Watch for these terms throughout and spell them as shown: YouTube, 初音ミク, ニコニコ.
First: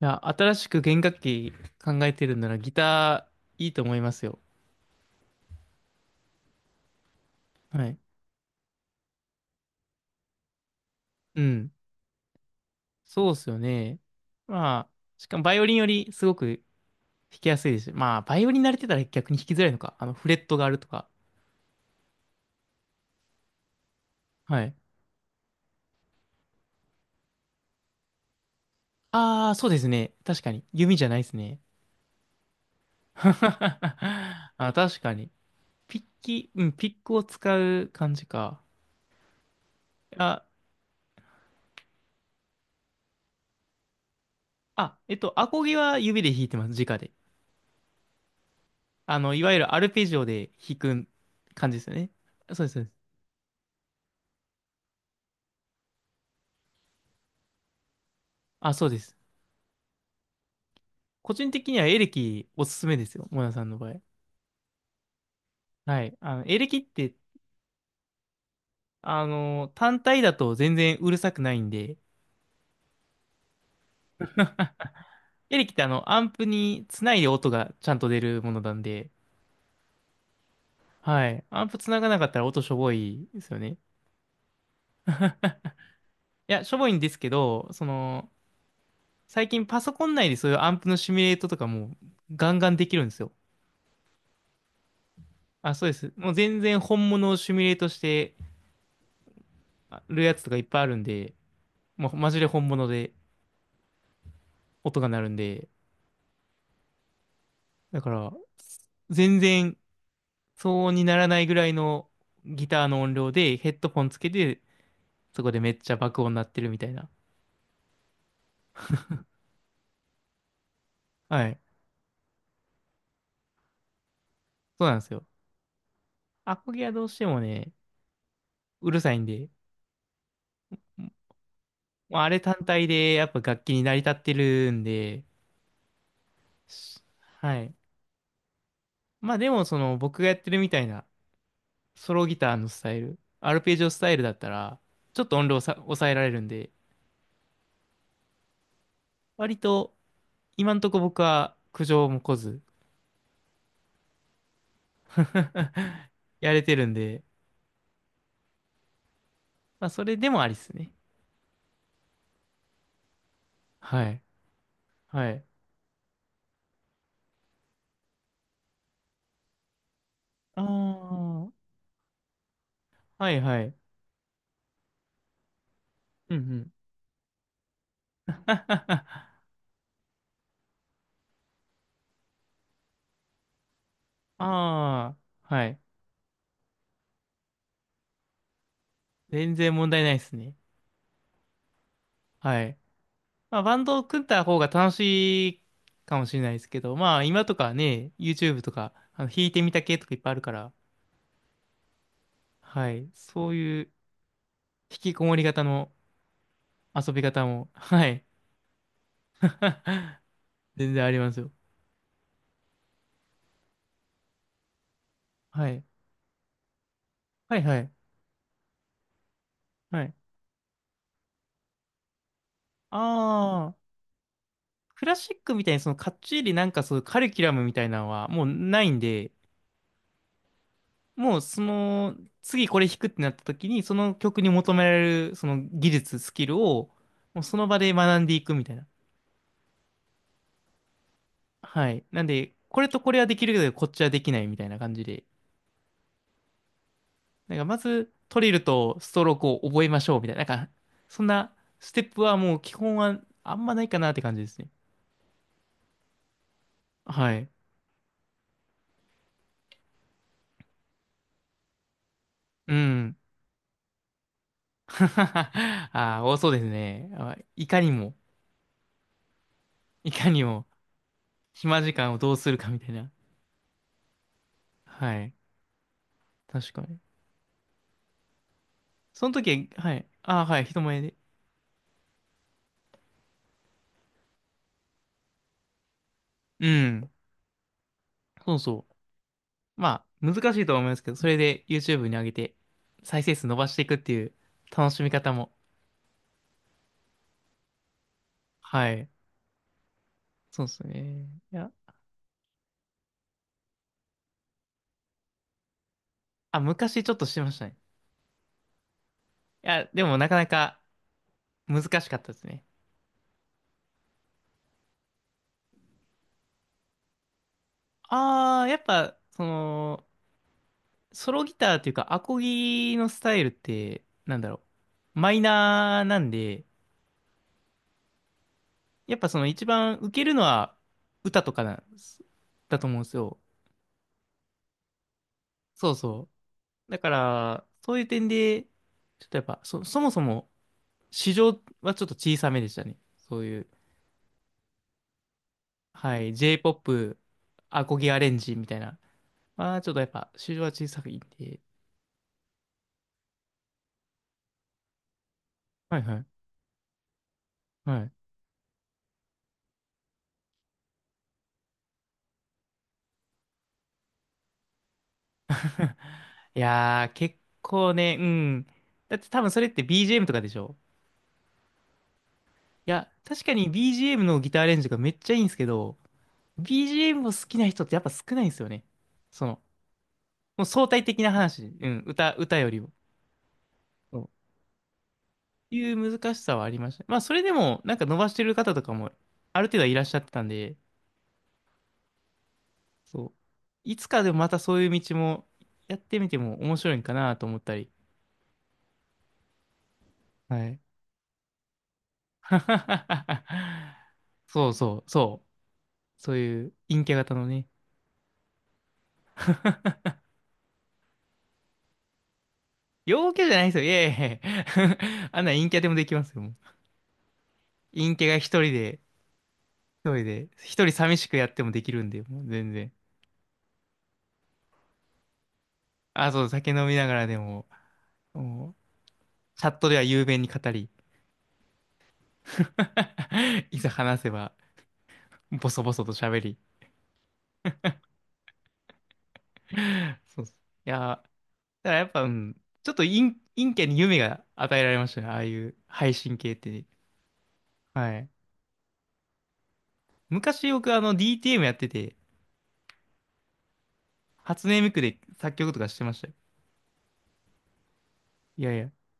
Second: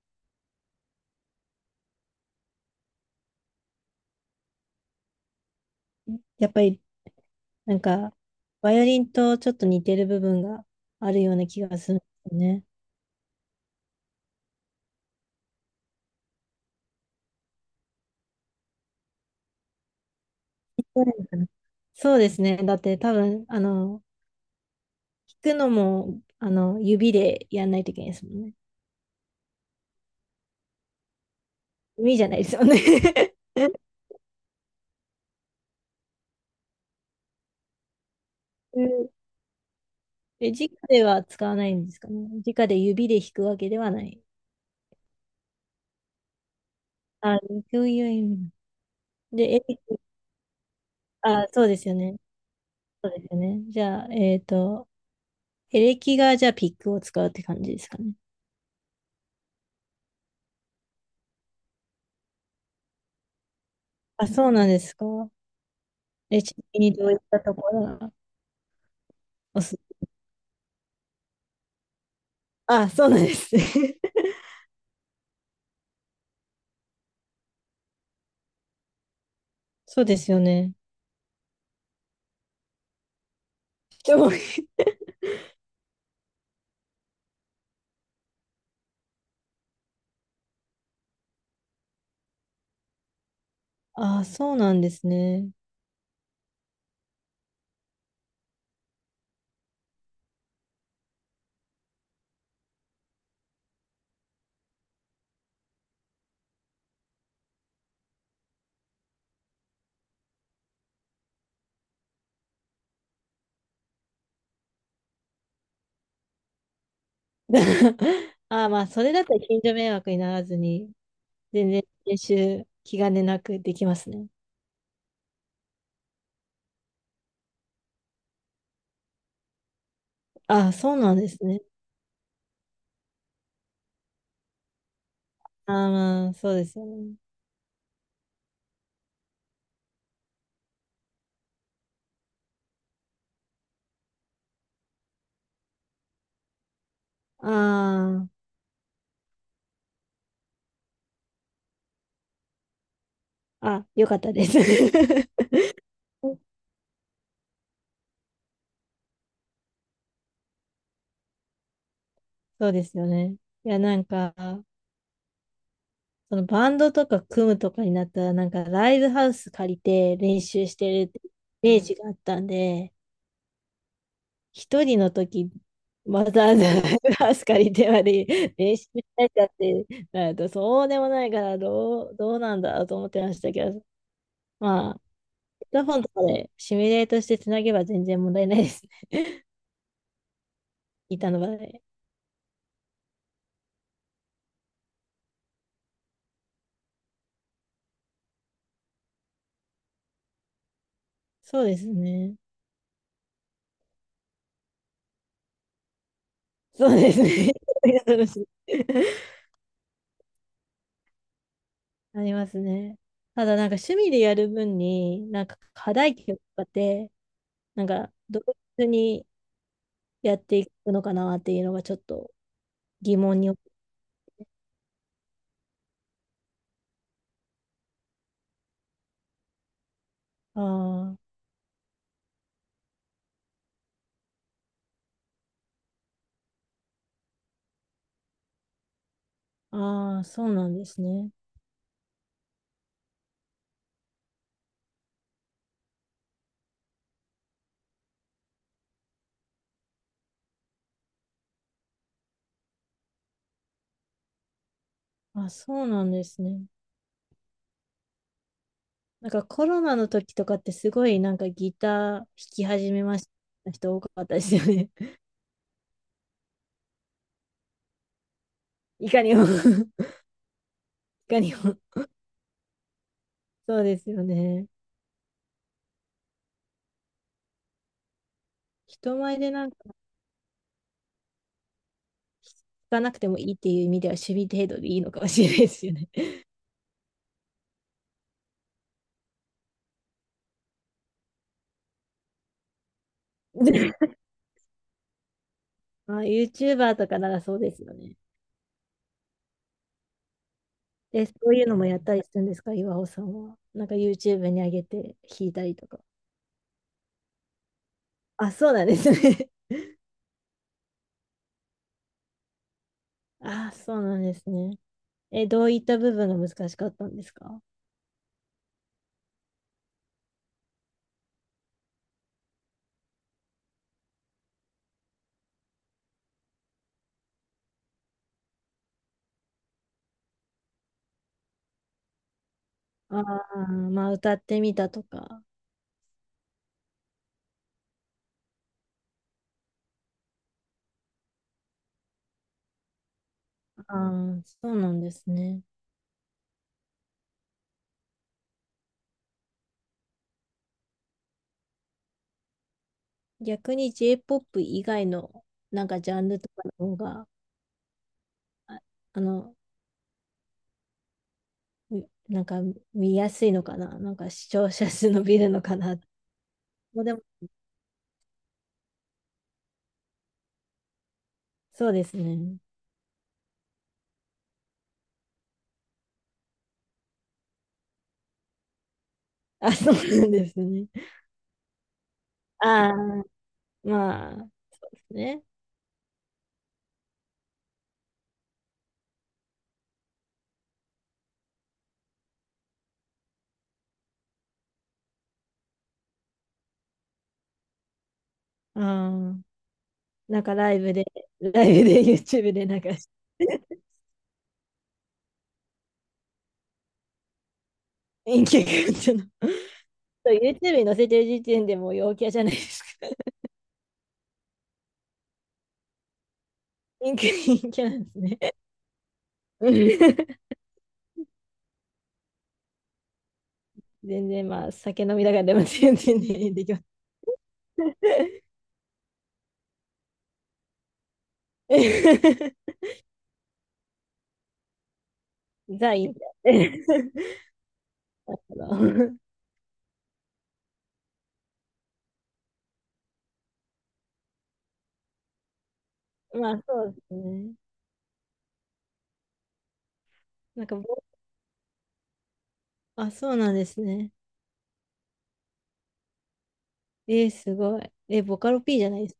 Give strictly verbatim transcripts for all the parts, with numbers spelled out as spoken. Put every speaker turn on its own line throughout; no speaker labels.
いや、新しく弦楽器考えてるんならギターいいと思いますよ。
やっぱり、なん
はい。
か、バイオリンとちょっと似てる部分があるよう
う
な気
ん。
がするんですよね。
そうっすよね。まあ、しかもバイオリンよりすごく弾きやすいですし。まあ、バイオリン慣れてたら逆に弾きづらいのか。あの、フレットがあると
そう
か。
なのかな。そうですね。だって多分、あの、
はい。
弾くのも、あの、指でやんないといけないですもんね。
ああ、そうですね。確かに。弓じゃないですね。
指じゃないですよね。
あ、確かに。ピッキ、うん、ピックを使う感じか。
うん。
あ、
え、直では使わないんですかね。直で指で弾くわけではない。
あ、えっと、アコギは指で弾いてます。直で。
あ、そういう意味。
あの、い
で、
わ
エ
ゆる
レ
アル
キ、
ペジオで弾く
あ、そう
感
で
じで
す
す
よ
よね。
ね。
そうです。そうです。
そうですよね。じゃあ、えっと、エレキがじゃあピックを使うって感じですかね。
あ、そうです。個人的にはエレキおすすめですよ。モナさんの場合。
あ、そうなんですか。
はい。あ
え、
の、
ち
エ
な
レキ
み
っ
にどう
て、
いったところが
あ
お
の、
す、
単体だと全然うるさくないんで、
あ、そうなんですね。
エレキってあの、アンプにつないで音がちゃんと出るものなんで、
そうですよね。
はい。アンプつながなかったら音しょぼいですよね。
人も、
いや、しょぼいんですけど、その、最近パソコン内でそういうアンプのシミュレートとかもガンガンできるんですよ。
ああ、そうなんですね。
あ、そうです。もう全然本物をシミュレートしてるやつとかいっぱいあるんで、もうマジで本物で音が鳴るんで、だから、全然騒音にならないぐらいのギターの音量でヘッドフォンつけて、そこでめっちゃ爆音鳴ってるみたいな。
ああ、まあ、それだったら近所迷惑にならずに、
はい。
全然練習、気兼ねなくできますね。
そうなんですよ。アコギはどうしてもね、うるさいんで、
ああ、そうなんですね。
まああれ単体でやっぱ楽器に成り立ってるんで、
ああ、まあ、そうですよ
し
ね。
はい。まあでもその僕がやってるみたいなソロギターのスタイル、アルペジオスタイルだったら、ちょっと音量さ抑えられるんで、
あ
割と今んとこ僕は苦情も来ず
あ、あ、よかったです。
やれてるんで、まあ、それでもありっすね。
そうですよね。いや、なん
はい。
か、
はい。
そのバンドとか組むとかになったら、なんかライブハウス借りて練
あ
習してるってイ
あ、
メージがあったんで、
はいはい。
一人の時、わ
うんう
ざわざ
ん。
ライブハウス借りてまで練習した いかってなると、そうでもないから、どう、どうなんだろうと思ってましたけど、まあ、
ああ、は
ヘ
い。
ッドホンとかでシミュレートしてつなげば全然問題ないですね。
全然問題ないですね。
板の場で。
はい。まあ、バンドを組んだ方が楽しいかもしれないですけど、まあ、今とかね、YouTube とか、あの、弾いてみた系とかいっぱいあるから、
そうですね。
はい。そういう引きこもり型の
そう
遊
で
び
す
方
ね。
も、
ありが
は
とう
い。
ございますね。
全然ありますよ。
ありますね。ただなんか趣味でやる分に、なんか
はい。
課題曲とかって、
はいは
なん
い。
かどういうふうに
はい。
やっていくのかなっていうのがちょっと疑問に思
ああ、クラシックみたいにそのかっちりなんかそういうカリキュラムみたいなのはもうないんで、
う。あ
もうその次これ弾くってなった時にその曲に求められるその技術、スキルをもうその場で学んでいくみたいな。
あ、ああ、そうなんですね。
はい。なんで、これとこれはできるけどこっちはできないみたいな感じで。なんかまずトリルとストロークを覚えましょうみたいな。なんかそんなステップはもう基本はあんまないかなって感じですね。
あ、そうなんですね。
はい。
なんかコロナの時とかってすごいなんかギター弾き
う
始め
ん。
ました人多かったですよね。
ああ、多そうですね。あいかにも、
いかにも。 い
いかにも。
かにも。
暇時間をどうするかみたいな。
そうですよね。
はい。確かに。
人
その
前でな
時
んか
は、はい。ああ、はい。人前で。
弾かなくてもいいっていう意味では趣味程度でいいのかもしれないですよね。
うん。そうそう。まあ、難しいとは思いますけど、それで YouTube に上げて、再生数伸ばしていくっ ていう楽しみ方も。
あ、YouTuber とかならそうですよね。
はい。そうですね。
え、そう
い
いう
や、
のもやったりするんですか、岩尾さんは。なんか YouTube に上げて弾いたりとか。
あ、昔ちょっとしてましたね。
あ、そうなんですね。
いや、でもなかなか難しかったですね。
あ、そうなんですね。え、どういった部分が難しかったんですか。
ああ、やっぱ、その、ソロギターというか、アコギのスタイルって、なんだろう。マイナーなんで、やっぱその一番受けるのは歌とかなんですだと思うんです
あ
よ。
あー、まあ歌ってみたとか。
そうそう。だから、そういう点で、ちょっとやっぱ、そ、そもそも市場はちょっと小さめでしたね。そういう、
ああ、そうなんですね。
はい、J-ピーオーピー、アコギアレンジみたいな。まあ、ちょっとやっぱ市場は小さくいんで。
逆に J-POP 以外のなん
は
か
い
ジ
は
ャン
い。
ルとかの方が、
はい。
ああの、みなんか見やすいのかな。なんか視聴者数伸びるのか な。
い
もう
やー、
でも、
結構ね、うん。だって多分それって ビージーエム とかでしょ。
そうですね。
いや、確かに ビージーエム のギターアレンジがめっちゃいいんですけど、ビージーエム も好きな人ってやっぱ少ないんですよね。その、
あ、そうなんです
もう
ね。
相対的な話、うん、歌、歌より
あ
も。
あ、
そう
まあ、ね。
いう難しさはありました。まあ、それでも、なんか伸ばしてる方とかも、ある程度はいらっしゃってたんで、そう。いつかでもまたそういう道も、やってみても面白いんかなと思ったり。
ああ、なんか
は
ライ
い。
ブで、ライブで YouTube でなんか、
そうそう、そう。そういう陰キャ型のね。
インキャっての。そう YouTube に載せてる時点でもう陽キャじゃないですか。
陽キャじゃないですよ。いやいやいや あんな陰キャでもできますよ。もう
インキャ、陰キャなんで
陰
す
キャが一
ね。
人で
う
一
ん。
人で、一人寂しくやってもできるんで、もう全然。
全然まあ、酒飲みながらでも全然
あ、そう、
ね、で
酒
きます。
飲みながらでも、もう、チャットでは雄弁に語り、いざ話せば、ボソボ
ザ・
ソ
イ
と
ンキ
喋り。
ャ。
そうそう。いや、だからやっぱ、うん、ちょっと陰、陰キャに夢が与えられましたね、ああいう配信
ま
系っ
あ、そ
て。
うですね。
はい。
なん
昔
かボ、
僕、あの、ディーティーエム やってて、
あ、そうなんですね。
初音ミクで作曲とかしてましたよ。
えー、すごい。え、ボカロ
いやい
P じ
や。
ゃないです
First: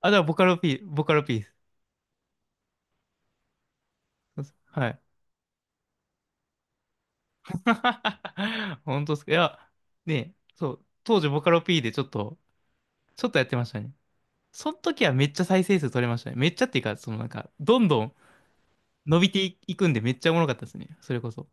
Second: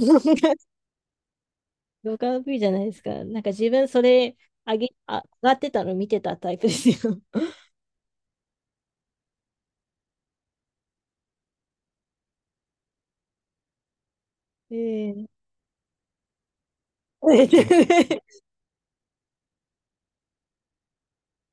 あ、だからボカロ
か。
P、ボカロ P です。
動画の V じゃないですか。なんか自分それ
そうそ
上
う、は
げ、
い。
あ、上がってたの見てたタイプですよ。
本当ですか。いや、ね、そう、当時ボカロ P でちょっと、ちょっとやってましたね。そ
え
の時はめ
え。
っちゃ再生数取れましたね。めっちゃっていうか、そのなんか、どんどん 伸びていくんでめっちゃおもろかったですね。それこそ。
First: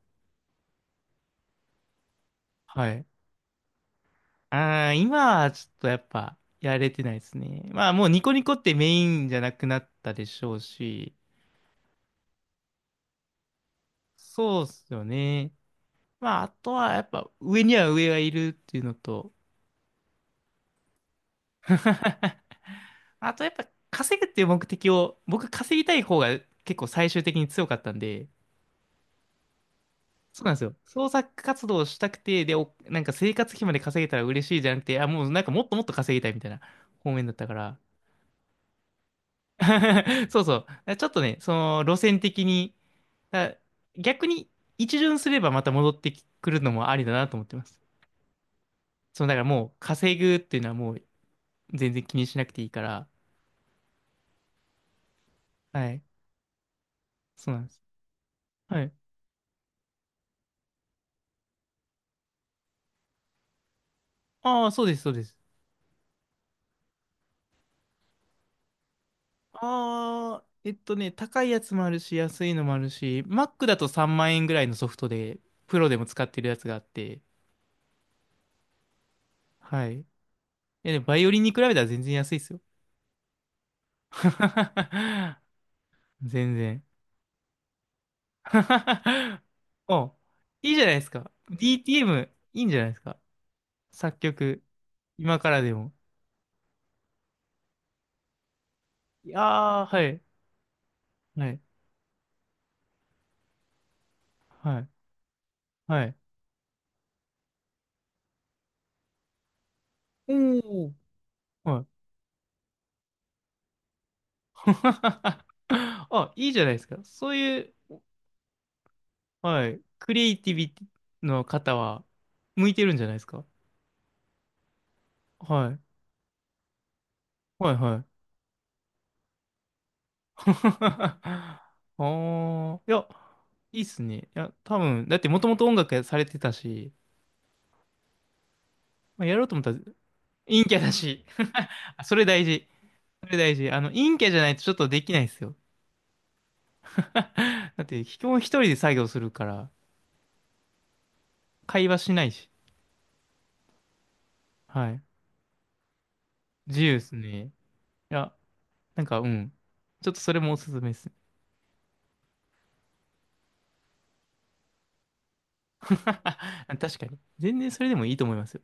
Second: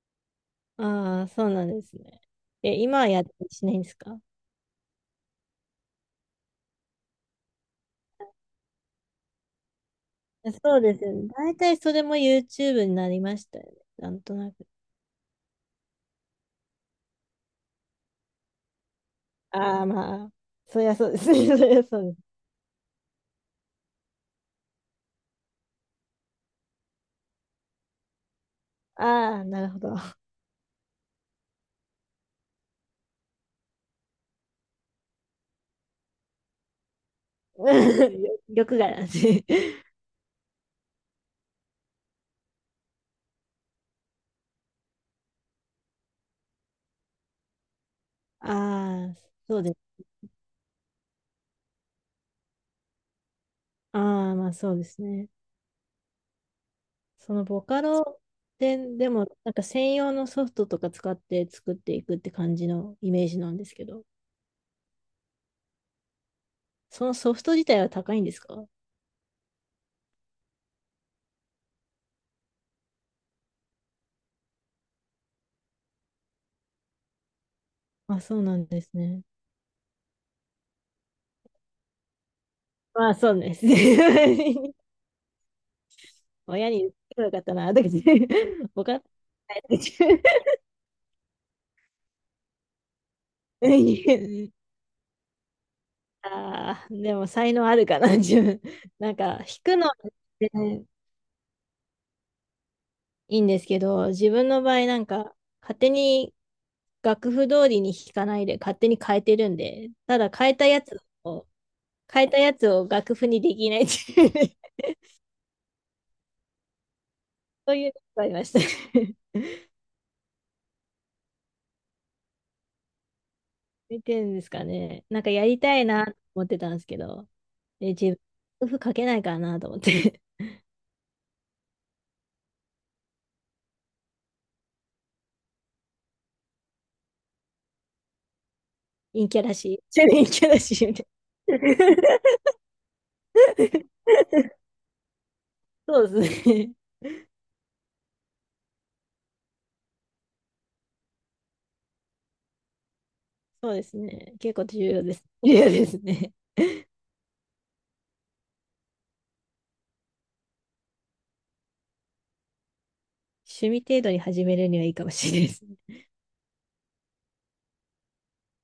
ああ、そうなんですね。え、
は
今
い。
はやってしないんですか。
ああ、今はちょっとやっぱ、やれてないですね。まあもうニコニコってメインじゃなくなったでしょう
そうです
し、
ね。大体それも YouTube になりましたよね。なんとな
そうっ
く。
すよね。まああとはやっぱ、上には上がいるっていうのと、
ああ、まあ、そりゃそうですね。そりゃそうです。
あとやっぱ稼ぐっていう目的を、僕稼ぎたい方が結構最終的に強かったんで、
ああ、なるほど。
そうなんですよ。創作活動をしたくて、で、おなんか生活費まで稼げたら嬉しいじゃなくて、あ、もうなんかもっともっと稼ぎたいみたいな方面だったから。
欲がなんで。
そうそう。ちょっとね、その路線的に、だ逆に一巡すればまた戻ってくるのもありだなと思ってます。
ああ、
そう、だから
そう
も
で
う
す。
稼ぐっていうのはもう全然気にしなくていいから、
ああ、まあそうですね。
はい。
その
そうな
ボ
んです。
カロで、
はい。
でも、なんか専用のソフトとか使って作っていくって感じのイメージなんですけど、
ああ、そうです、そうです。
そのソフト自体は高いんですか。
ああ、えっとね、高いやつもあるし、安いのもあるし、Mac だとさんまん円ぐらいのソフトで、プロでも使ってるやつがあって、
あ、そうなんですね。
はい。いや、でもバイオリンに比べたら全然安いですよ。
まあ、そうですね。
全
親に
然。
言ってよかったな、だけど、ボカロ な
お、いいじゃないですか。ディーティーエム、いいんじゃないですか。作
い。
曲、今からでも。
ああでも才能あるかな、自分。なん
い
か、
や
弾く
ー、
の、
はい、
ね、
はい、
いいんですけど、自分の場
は
合
い、
なんか、勝手
はい。
に楽譜通りに弾かないで勝手に変えてるんで、ただ変えたや
おー、
つを、
はい。
変えたやつを楽譜にできないっていうね、
あ、いいじゃないですか。そうい
そういうの
う、
がありました。
はい。クリエイティビティの方は、向いてるんじゃないですか。
見てるんですかね。なんかやり
は
た
い。
いなと思ってたんですけど、
はい、
で、
は
自分、
い。
楽譜書けないからなと思って、
ああ、いや、いいっすね。いや、多分、だってもともと音楽されてたし、まあ、
陰
や
キャ
ろうと
ら
思った
し
ら、
い。ちょっと陰キャら
陰キャ
しい
だ
みたい
し、
な。
あ、それ大事。それ大事。あの、陰キャじゃないとちょっとできないですよ。
そうですね。
だって、基本一人で作業するから、会話しないし。
そうですね。結構重
はい。
要です。重要ですね。
自由ですね。いや、なんか、うん。ちょっとそれもおすすめです。
趣味程度に始めるにはいいかもしれないですね。
確かに。全然それでもいいと思いますよ。